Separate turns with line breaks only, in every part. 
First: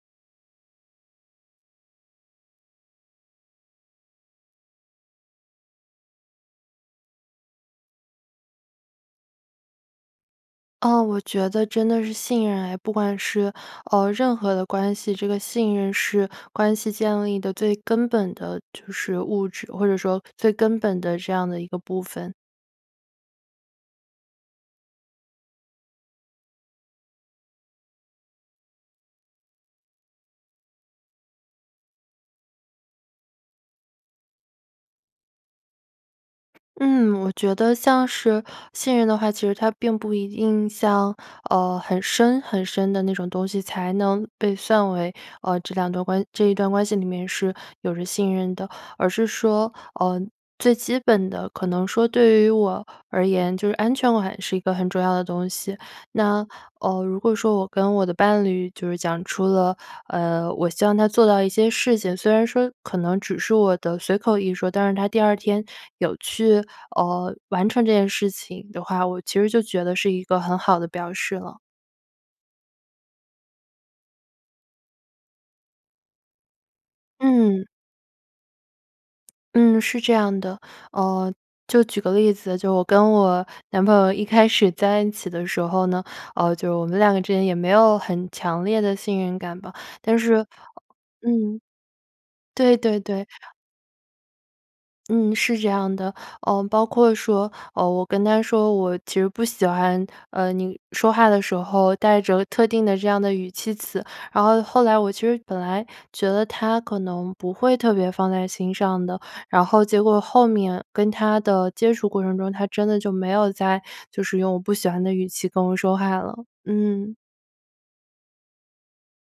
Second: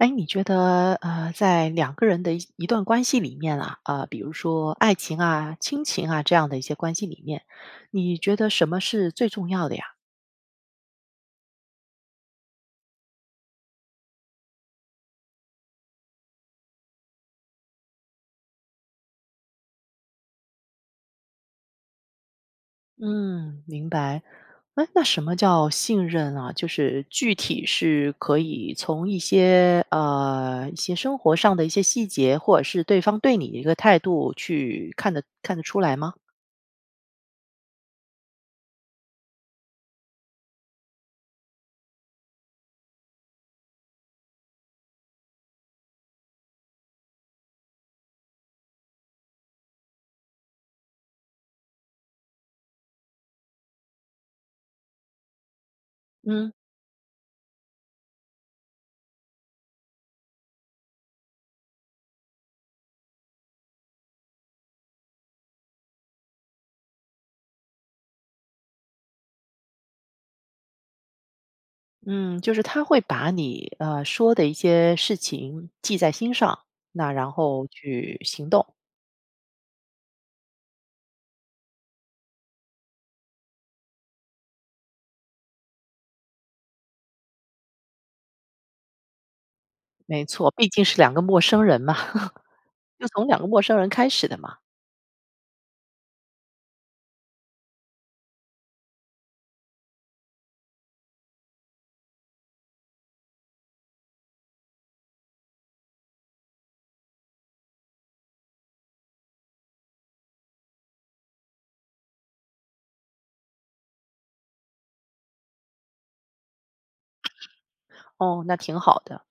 哎，你觉得，呃，在2个人的一些段关系里面啊，呃，比如说爱情啊，亲情啊，这样的一些关系里面，你觉得什么是最重要的呀？
啊，我觉得真的是信任哎。不管是，呃，任何的关系，这个信任是关系建立的最根本的就是物质，或者说最根本的这样的一个部分。
嗯，明白。哎，那什么叫信任啊？就是具体是可以从一些，呃，一些生活上的一些细节，或者是对方对你一个态度去看得看得出来吗？
嗯，我觉得像是信任的话，其实它并不一定像，呃，很深很深的那种东西才能被算为，呃，这两段关这一段关系里面是有着信任的。而是说，呃，最基本的可能说对于我而言，就是安全感是一个很重要的东西。那，
嗯。
呃，如果说我跟我的伴侣就是讲出了，呃，我希望他做到一些事情，虽然说可能只是我的随口一说，但是他第2天有去，呃，完成这件事情的话，我其实就觉得是一个很好的表示了。
嗯，就是他会把你，呃，说的一些事情记在心上，那然
嗯。
后去行动。
嗯，是这样的。呃，就举个例子，就我跟我男朋友一开始在一起的时候呢，呃，就我们两个之间也没有很强烈的信任感吧，但
没
是
错，毕竟是两个陌
嗯，
生人嘛，
对 对
就从
对。
两个陌生人开始的嘛。
嗯，是这样的。呃，包括说，呃，我跟他说我其实不喜欢，呃，你说话的时候带着特定的这样的语气词，然后后来我其实本来觉得他可能不会特别放在心上的，然后结果后面跟他的接触过程中，他真的就没有再就是用我不喜欢的语气跟我说话了，嗯。
哦，那挺好的。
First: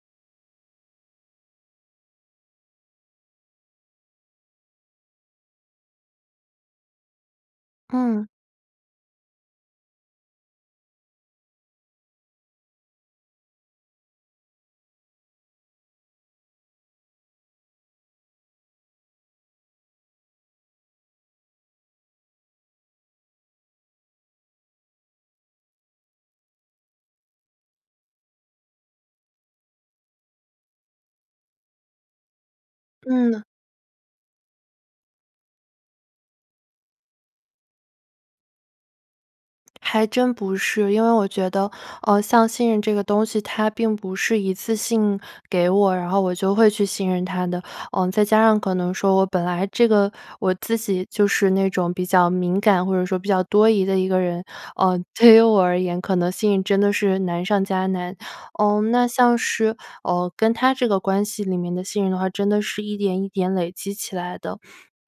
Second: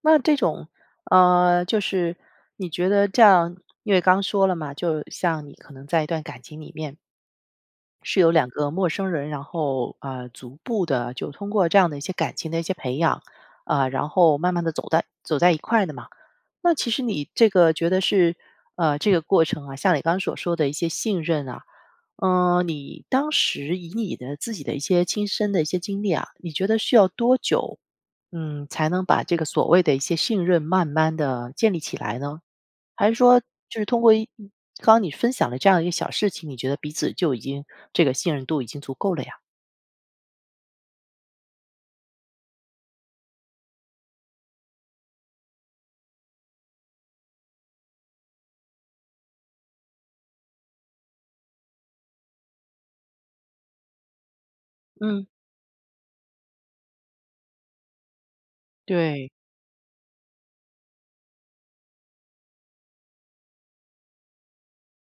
那这种，呃，就是你觉得这样因为刚说了嘛，就像你可能在一段感情里面是
嗯。
由两个陌生人，然后，呃，逐步地就通过这样的一些感情的一些培养，啊，然后慢慢地走在走在一块的嘛。那其实你这个觉得是呃，这个过程啊，像你刚刚 所 说的一些信任啊。呃，你当时以你的自己的一些亲身的一些经历啊，你觉得需要多久，嗯，才能把这个所谓的一些信任慢慢地建立起来呢？还是说
嗯。
就是通过一刚刚你分享的这样的一个小事情，你觉得彼此就已经这个信任度已经足够了呀？
还真不是，因为我觉得，呃，像信任这个东西，他并不是一次性给我，然后我就会去信任他的。嗯，再加上可能说我本来这个我自己就是那种比较敏感或者说比较多疑的一个人，呃，
嗯。
对于我而言，可能信任真的是难上加难。嗯，那
对。
像是，呃，跟他这个关系里面的信任的话，真的是一点一点累积起来的。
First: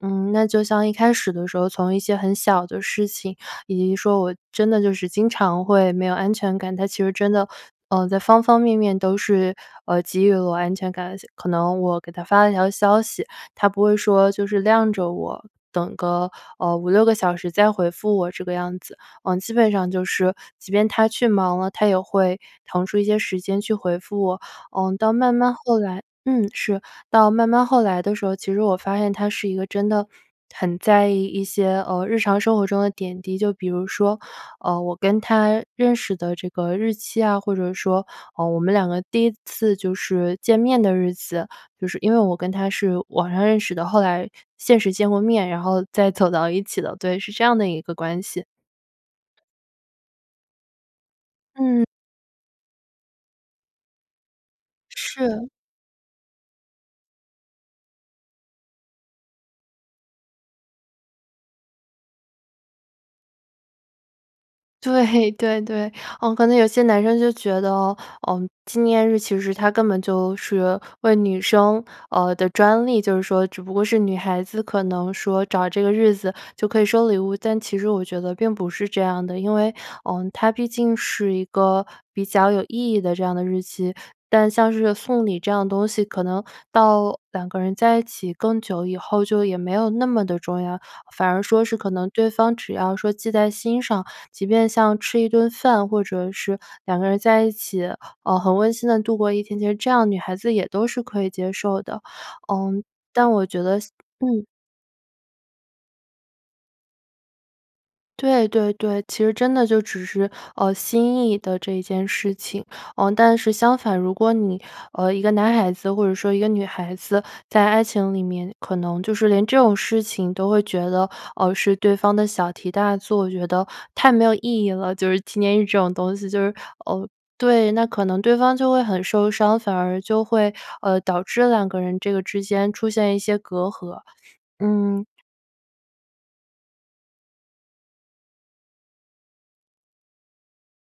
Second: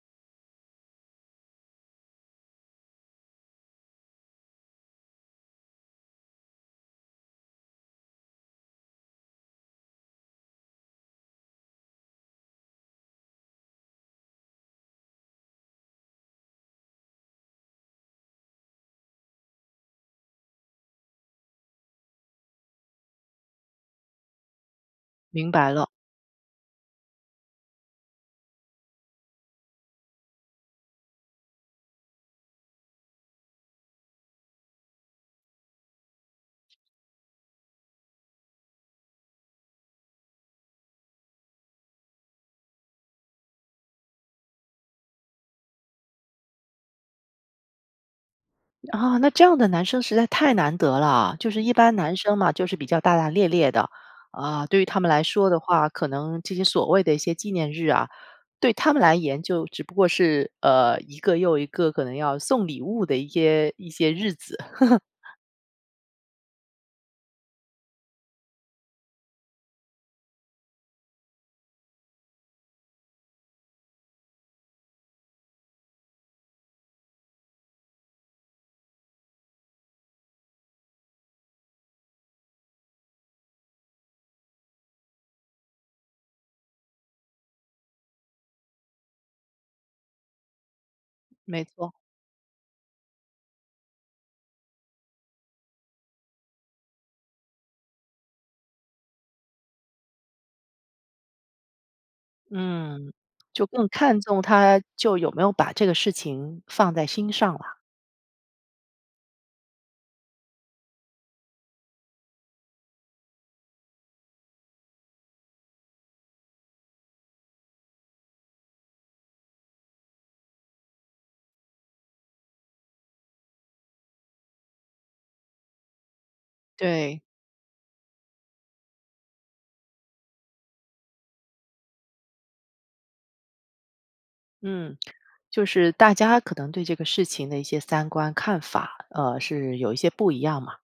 嗯，那就像一开始的时候，从一些很小的事情，以及说我真的就是经常会没有安全感，他其实真的，嗯，在方方面面都是，呃，给予了我安全感。而且可能我给他发了条消息，他不会说就是晾着我，等个，呃，5-6个小时再回复我这个样子。嗯，基本上就是，即便他去忙了，他也会腾出一些时间去回复我。嗯，到慢
明
慢
白
后
了。
来嗯，是。到慢慢后来的时候，其实我发现他是一个真的很在意一些，呃，日常生活中的点滴。就比如说，呃，我跟他认识的这个日期啊，或者说，呃，我们两个第1次就是见面的日子。就是因为我跟他是网上认识的，后来现实见过面，然后再走到一起的。对，是这样的一个关系。
啊，那这样的男生实在太难得了。就是一
嗯。
般男生嘛，就是比较大大咧咧的，啊，对于他们来
是。
说的话，可能这些所谓的一些纪念日啊，对他们来言就只不过是，呃，一个又一个可能要送礼物的一些，一些日子。
对，对，对，嗯，可能有些男生就觉得，嗯，纪念日其实它根本就是为女生呃，的专利，就是说只不过是女孩子可能说找这个日子就可以收礼物。但其实我觉得并不是这样的，因为，嗯，它毕竟是一个比较有意义的这样的日期。但像是送礼这样东西，可能到2个人在一起更久以后，就也没有那么地重要。反而
没
说是可
错。
能对方只要说记在心上，即便像吃一顿饭，或者是2个人在一起，呃，很温馨地度过一天，其实这样女孩子也都是可以接受的，嗯，
嗯，就更看
但我觉得像
重
嗯。
他就有没有把这个事情放在心上啦。
对对对，其实真的就只是，呃，心意的这件事情。呃，但是相反，如果你呃，一个男孩子或者说一个女孩子，在爱情里面可能就是连这种事情都会觉得，呃，是对方的小题大作，觉得太没有意义了，就是纪念日这种东西，就是，呃
对。
对，那可能对方就会很受伤，反而就会，呃，导致2个人这个之间出现一些隔阂，
嗯，
嗯。
就是大家可能对这个事情的一些三观、看法，呃，是有一些不一样嘛。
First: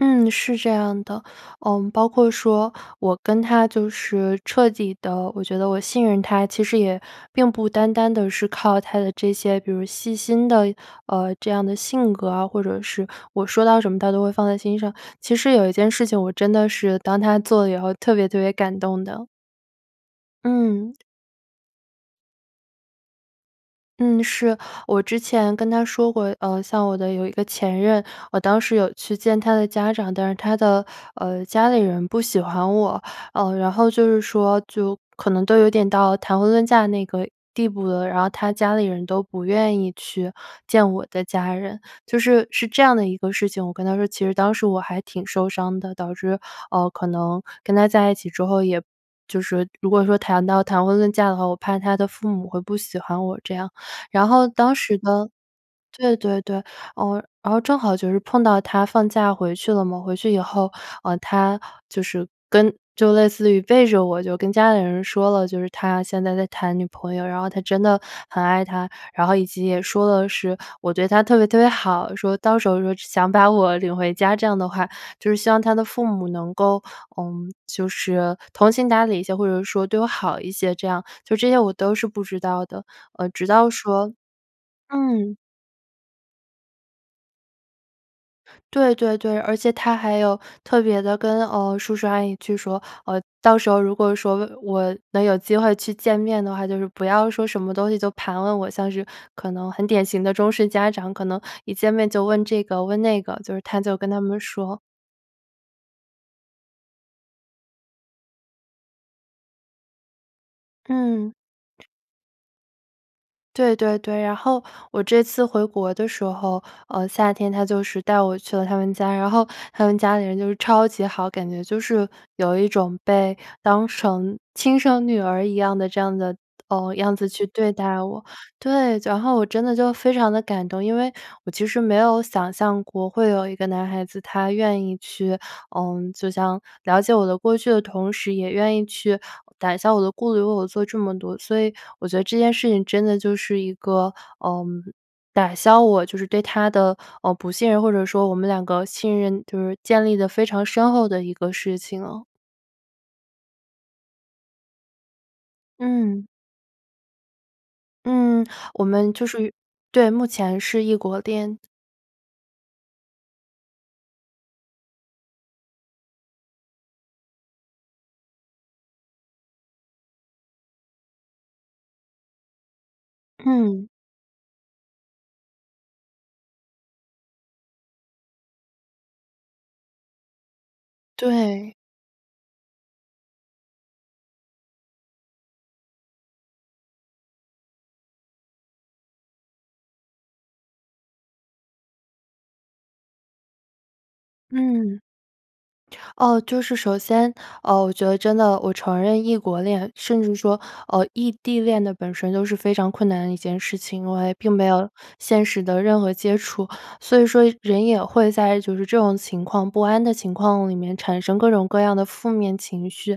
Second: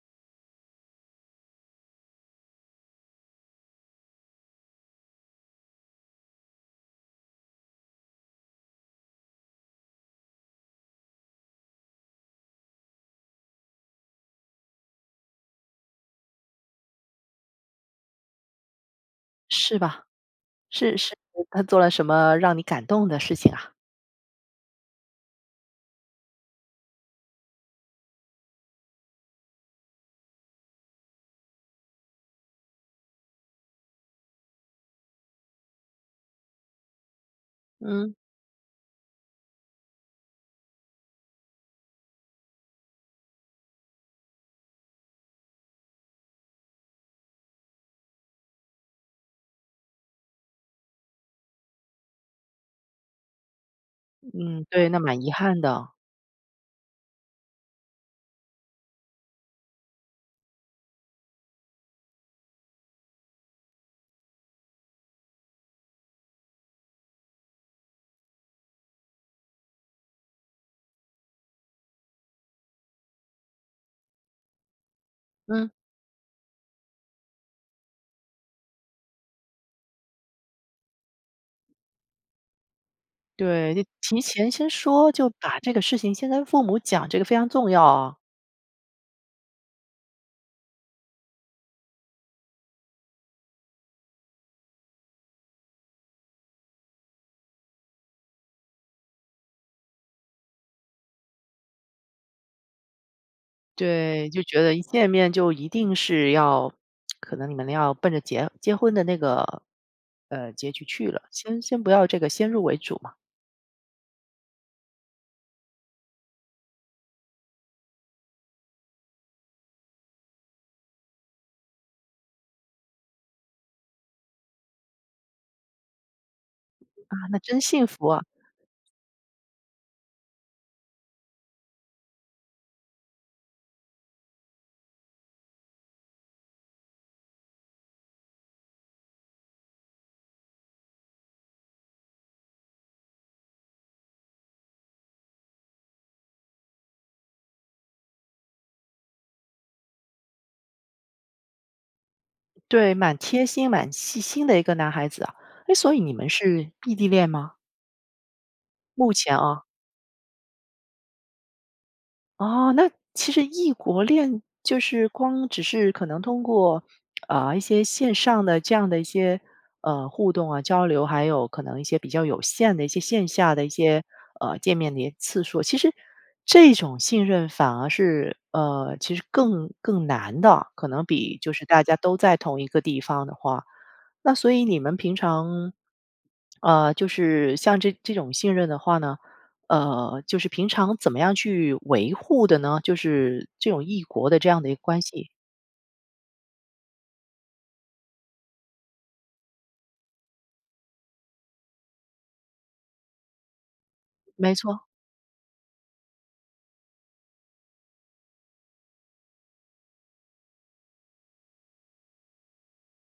嗯，是这样的。呃，包括说我跟他就是彻底地我觉得我信任他，其实也并不单单地是靠他的这些，比如细心的，呃，这样的性格啊，或者是我说到什么他都会放在心上。其实有一件事情我真的是，当他做了以后特别特别感动的。
是吧，
嗯。
是是他做了什么让你感动的事情啊？
嗯，是，我之前跟他说过，呃，像我的有一个前任，我当时有去见他的家长，但是他的，呃，家里人不喜欢我。呃，然后就是说就可能都有点到谈婚论嫁那个地步了，
嗯。
然后他家里人都不愿意去见我的家人。就是是这样的一个事情我跟他说，其实当时我还挺受伤的，导致，呃，可能跟他在一起之后，也就是如果说谈到谈婚论嫁的话，我怕他的父母会不喜欢我这样。然后
嗯，
当
对，那
时
蛮
呢
遗憾的。
对对对，呃，然后正好就是碰到他放假回去了嘛，回去以后，呃，他就是跟就类似于背着我，就跟家里人说了，就是他现在在谈女朋友，然后他真的很爱她，然后以及也说了是我对他特别特别好，说到时候说想把我领回家这样的话，就是希望
嗯。
他的父母能够，呃，就是通情达理一些，或者说对我好一些这样，就这些我都是不知道的，呃，直到
对，得
说
提前先说，就
嗯。
把这个事情先跟父母讲，这个非常重要啊。
对对对，而且他还有特别地跟，呃，叔叔阿姨去说，呃，到时候如果说我我能有机会去见面的话，就是不要说什么东西就盘问我，像是可能很典型的中式家长，可能一见面就问这个问那个，就是他就跟他
对，
们
就觉得
说。
一见面就一定是要 可能你们要奔着结结婚的那个，呃，结局去了，
嗯。
先先不要这个先入为主嘛。
对对对。然后我这次回国的时候，呃，夏天他就是带我去了他们家，然后他们家里人就是超级好，感觉就是有一种被当成亲生女儿一样的这样的呃，
啊，
样子
那
去
真
对
幸
待
福啊。
我。对，然后我真的就非常地感动，因为我其实没有想象过，会有一个男孩子，他愿意去嗯，就像了解我的过去的同时，也愿意去打消我的顾虑，为我做这么多。所以我觉得这件事情真的就是一个，嗯，打消我就是对他的，呃，不信任，或者说我们两个信任，就是建立得非常深厚的一个事情。
对，蛮贴心、蛮细心的一个男孩子啊。哎，所以你
嗯。
们是异地恋吗？
嗯，我
目
们就
前
属于
哦。
对，目前是异国恋。
哦，那其实异国恋，就是光只是可能通过，呃，一些线上的这样的一些，呃，互动啊、交流，还有可能一些比较有限的一些线下的一
嗯。
些，呃，见面的一些次数，其实，这种信任反而是呃，其实更更难的，可能比就是
对。
大家都在同一个地方的话。那所以你们平常呃，就是像这这种信任的话呢，呃，就是平常怎么样去维护的呢？就是这种异国的这样的一个
嗯，
关系。
哦，就是首先，呃，我觉得真的我承认异国恋，甚至说，呃，异地恋的本身都是非常困难的一件事情。我也并
没
没
错。
有现实的任何接触，所以说人也会在就是这种情况不安的情况里面，产生各种各样的负面情绪。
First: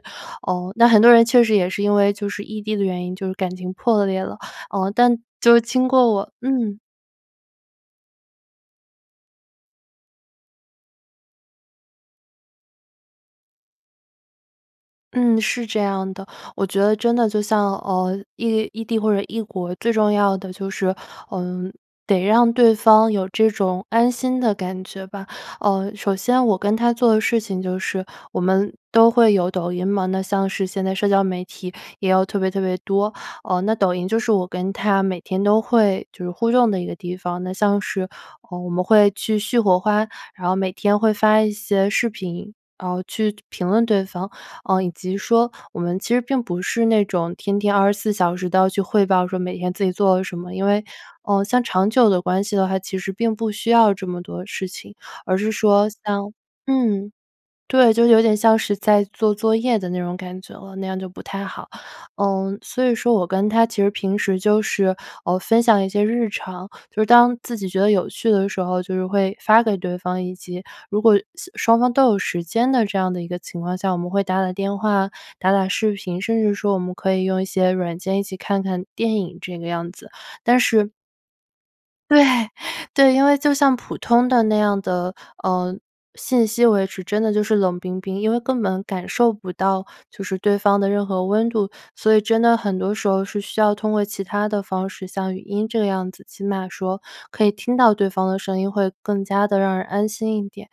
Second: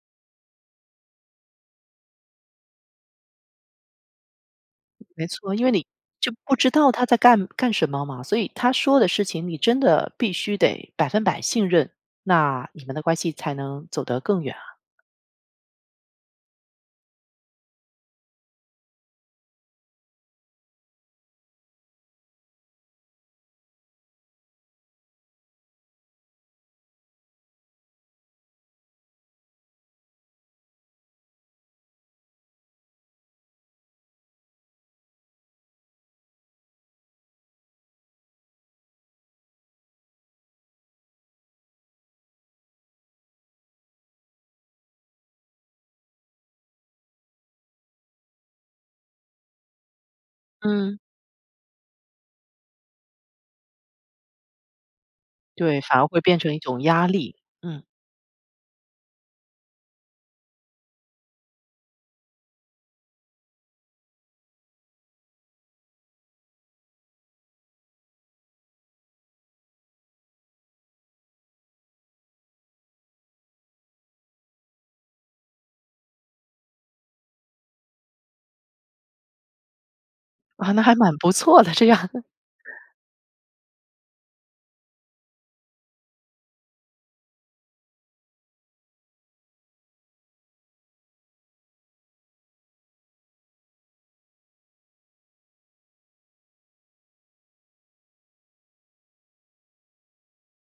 呃，那很多人确实也是因为就是异地的原因，就是感情破裂了，呃，但
没错，
就
因为你
经过我
就不知
嗯。
道他在干干什么嘛，所以他说的事情你真的必须得100%信任，那你们的关系才能走得更远啊。
嗯，是这样的。我觉得真的就像，呃，异异地或者异国，最重要的就是，呃，得让对方有这种安心的感觉吧。呃，首先我跟他做的事情就是-我们都会有抖音嘛。那像是现在社交媒体也有特别特别多，呃，那抖音就是我跟他每天都会，就是互动的一个地方。那像是，呃，我们会去续火花，然后每天会发一些视频，呃，去就评论对方，呃，以及说我们其实并不是那种天天24小时都要去汇报说每天自己做了什么。因为，
嗯。
呃，像长久的关系的话，其实并不需要这么多事情。而是
对，
说
反而会
像
变成一种压
嗯，
力，嗯。
对，就是有点像是在做作业的那种感觉了，那样就不太好。嗯，所以说我跟他其实平时就是，呃，分享一些日常，就是当自己觉得有趣的时候，就是会发给对方，以及如果时双方都有时间的这样的一个情况下，我们会打打电话、打打视频，甚至说我们可以用一些软件一起看看电影这个样子，但
啊，那
是
还蛮不错的，这样。
对，对，因为就像普通的那样的，呃，信息维持，真的就是冷冰冰。因为根本感受不到就是对方的任何温度，所以真的很多时候是需要通过其他的方式，像语音这个样子，起码说可以听到对方的声音，会更加地让人安心一点。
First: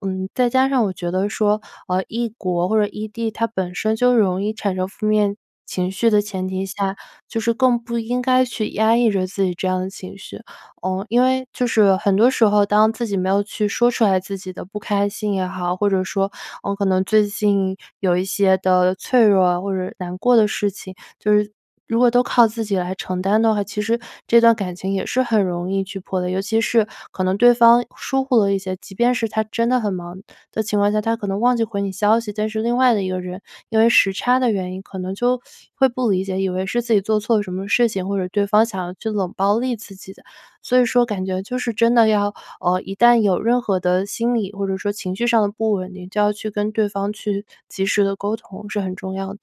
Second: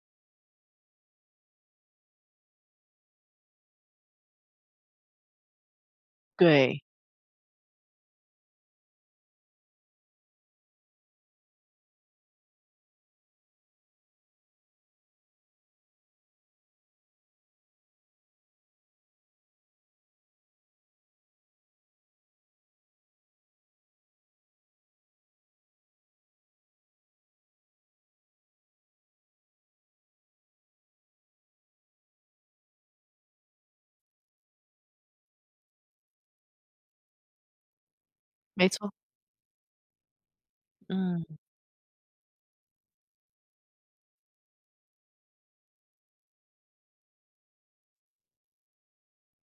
嗯，再加上我觉得说，呃，异国或者异地，它本身就容易产生负面情绪的前提
对。
下，就是更不应该去压抑着自己这样的情绪。呃，因为就是很多时候，当自己没有去说出来自己的不开心也好，或者说，嗯，可能最近有一些的脆弱或者难过的事情，就是如果都靠自己来承担的话，其实这段感情也是很容易去破裂。尤其是可能对方疏忽了一些，即便是他真的很忙的情况下，他可能忘记回你消息，但是另外的一个人，因为时差的原因，可能就 会不理解，以为是自己做错了什么事情，或者对方
没
想
错。
要去冷暴力自己的。所以说感
嗯。
觉就是真的要，呃，一旦有任何的心理，或者说情绪上的不稳定，就要去跟对方去及时地沟通，是很重要的。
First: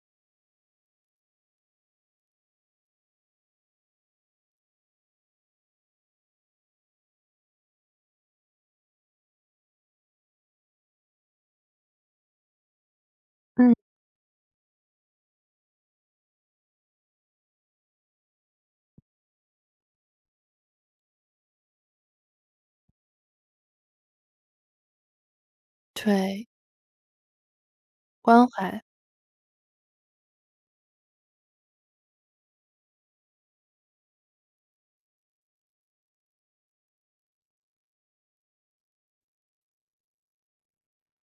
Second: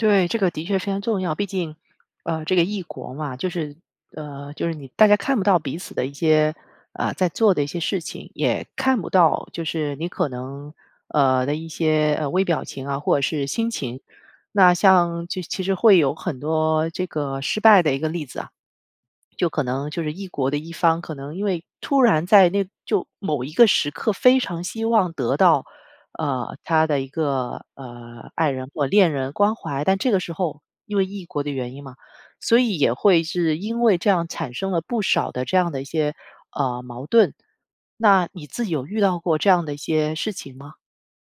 对，这个的确非常重要。毕竟，呃，这个异国嘛，就是呃，就是你大家看不到彼此的一些，呃，在做的一些事情。也看不到就是你可能呃的一些微表情啊，或者是心
嗯。
情。那像其其实会有很多这个失败的一个例子啊。就可能就是异国的一方，可能因为突然在那就某一个时刻非常希望得到，
对。
呃，他的一个，呃，
关
爱人
怀。
或恋人关怀，但这个时候，因为异国的原因嘛，所以也会是因为这样，产生了不少的这样的一些，呃，矛盾。那你自己有遇到过这样的一些事情吗？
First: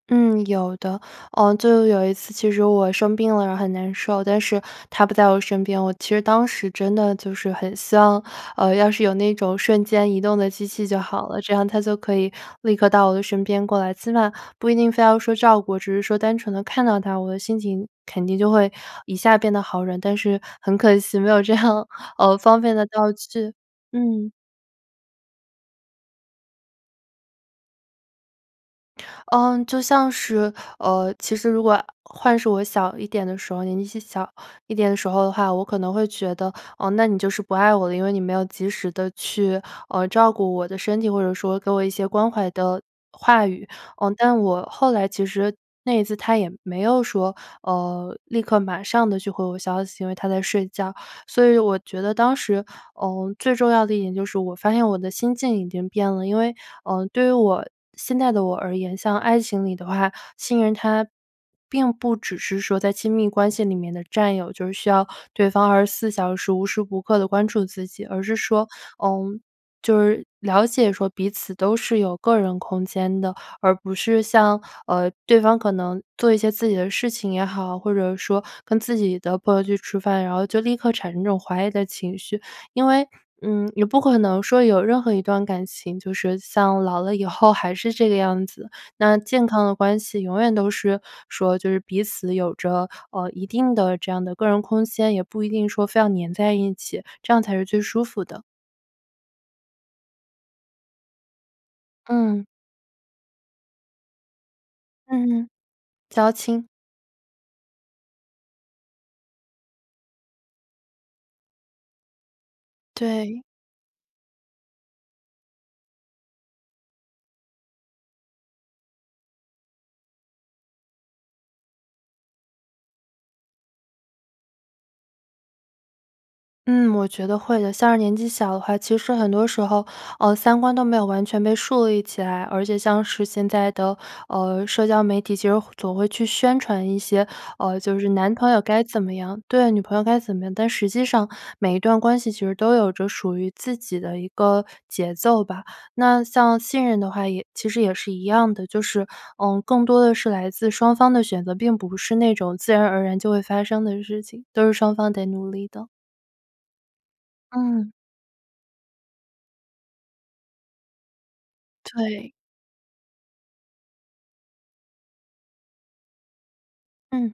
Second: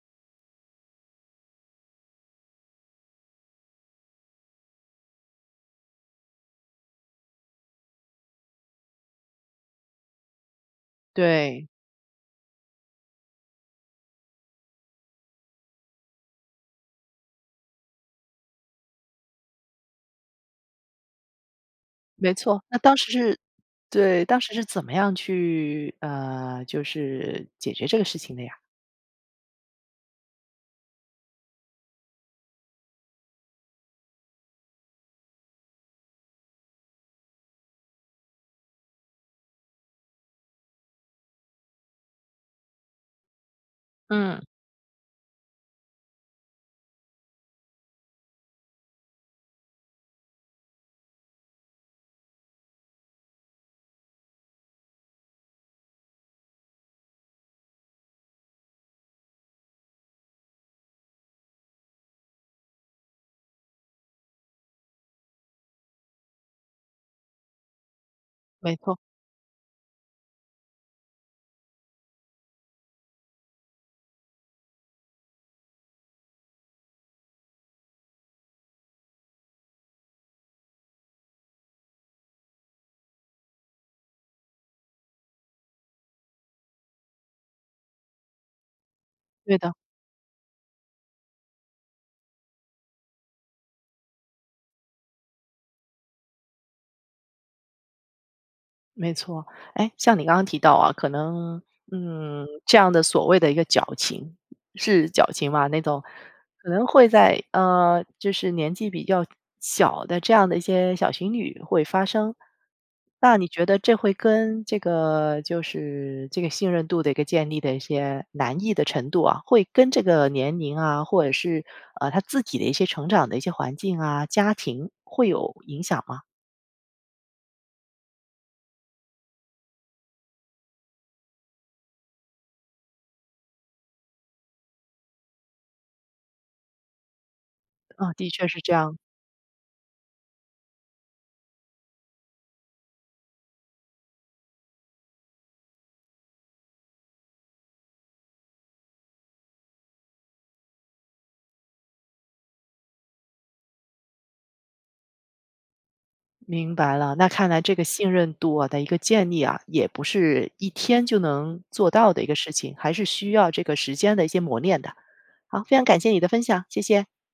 嗯，有的。呃，就有一次其实我生病了，然后很难受，但是他不在我身边。我其实当时真的就是很希望，呃，要是有那种瞬间移动的机器就好了，这样
对。
他就可以立刻到我的身边过来，起码不一定非要说照顾，只是说单纯地看到他，我的心情肯定就会一下变得好了，但是很可惜没有这样，
没
呃，方
错，
便
那
的
当时
道
是
具，
对，
嗯。
当时是怎么样去，呃，就是解决这个事情的呀？
嗯，就像是，呃，其实如果换是我小一点的时候，年纪细小一点的时候的话，我可能会觉得，呃，那你就是不爱我了，因为你没有及时地去，呃，照顾我的身体，或者说给我一些关怀的话语。呃，
嗯。
但我后来其实那一次他也没有说，呃，立刻马上地去回我消息，因为他在睡觉。所以我觉得当时，呃，最重要的一点就是我发现我的心境已经变了。因为，呃，对于我现在的我而言，像爱情里的话，信任它并不只是说在亲密关系里面的战友，就是需要对方24小时，无时无刻地关注自己。而是说，
没错。
嗯，就是了解说彼此都是有个人空间的，而不是像，呃，对方可能做一些自己的事情也好，或者说跟自己的朋友去吃饭，然后就立刻产生这种怀疑的情绪。因为，嗯，也不可能说有任何一段感情，就是像老了以后还是这个样子。那健
对
康
的。
的关系，永远都是，说，就是彼此有着，呃，一定的这样的个人空间，也不一定说非要粘在一起，这样才是最舒服的。
没错。哎，像你刚刚提到啊，可能，
嗯。
嗯，这样的所谓的一个矫情，是脚
嗯，
情吧那种，
矫情。
可能会在，呃，就是年纪比较小的这样的一些小情侣会发生。那
对。
你觉得这会跟这个就是，这个信任度的一个建立的一些难易的程度啊，会跟这个年龄啊，或者是，呃，他自己的一些成长的一些环境啊、家庭，会有影响吗？
嗯，我觉得会的。像是年纪小的话，其实很多时候，呃，三观都没有完全被树立起来。而且像是现在的，呃，社交媒体其实会总会去宣传一些，呃，就是
嗯，的
男
确
朋友
是这
该
样。
怎么样，对，女朋友该怎么样，但实际上每一段关系其实都有着属于自己的一个节奏吧。那像信任的话也其实也是一样的，就是，嗯，更多的是来自双方的选择，并不是那种自然而然就会发生的事情，都是双方得努力的。
明白了，那看来这个
嗯。
信任度啊的一个建立啊，也不是一天就能做到的一
对。
个事情，还是需要这个时间的一些磨练的。好，非常感谢你的分享，谢谢。
嗯。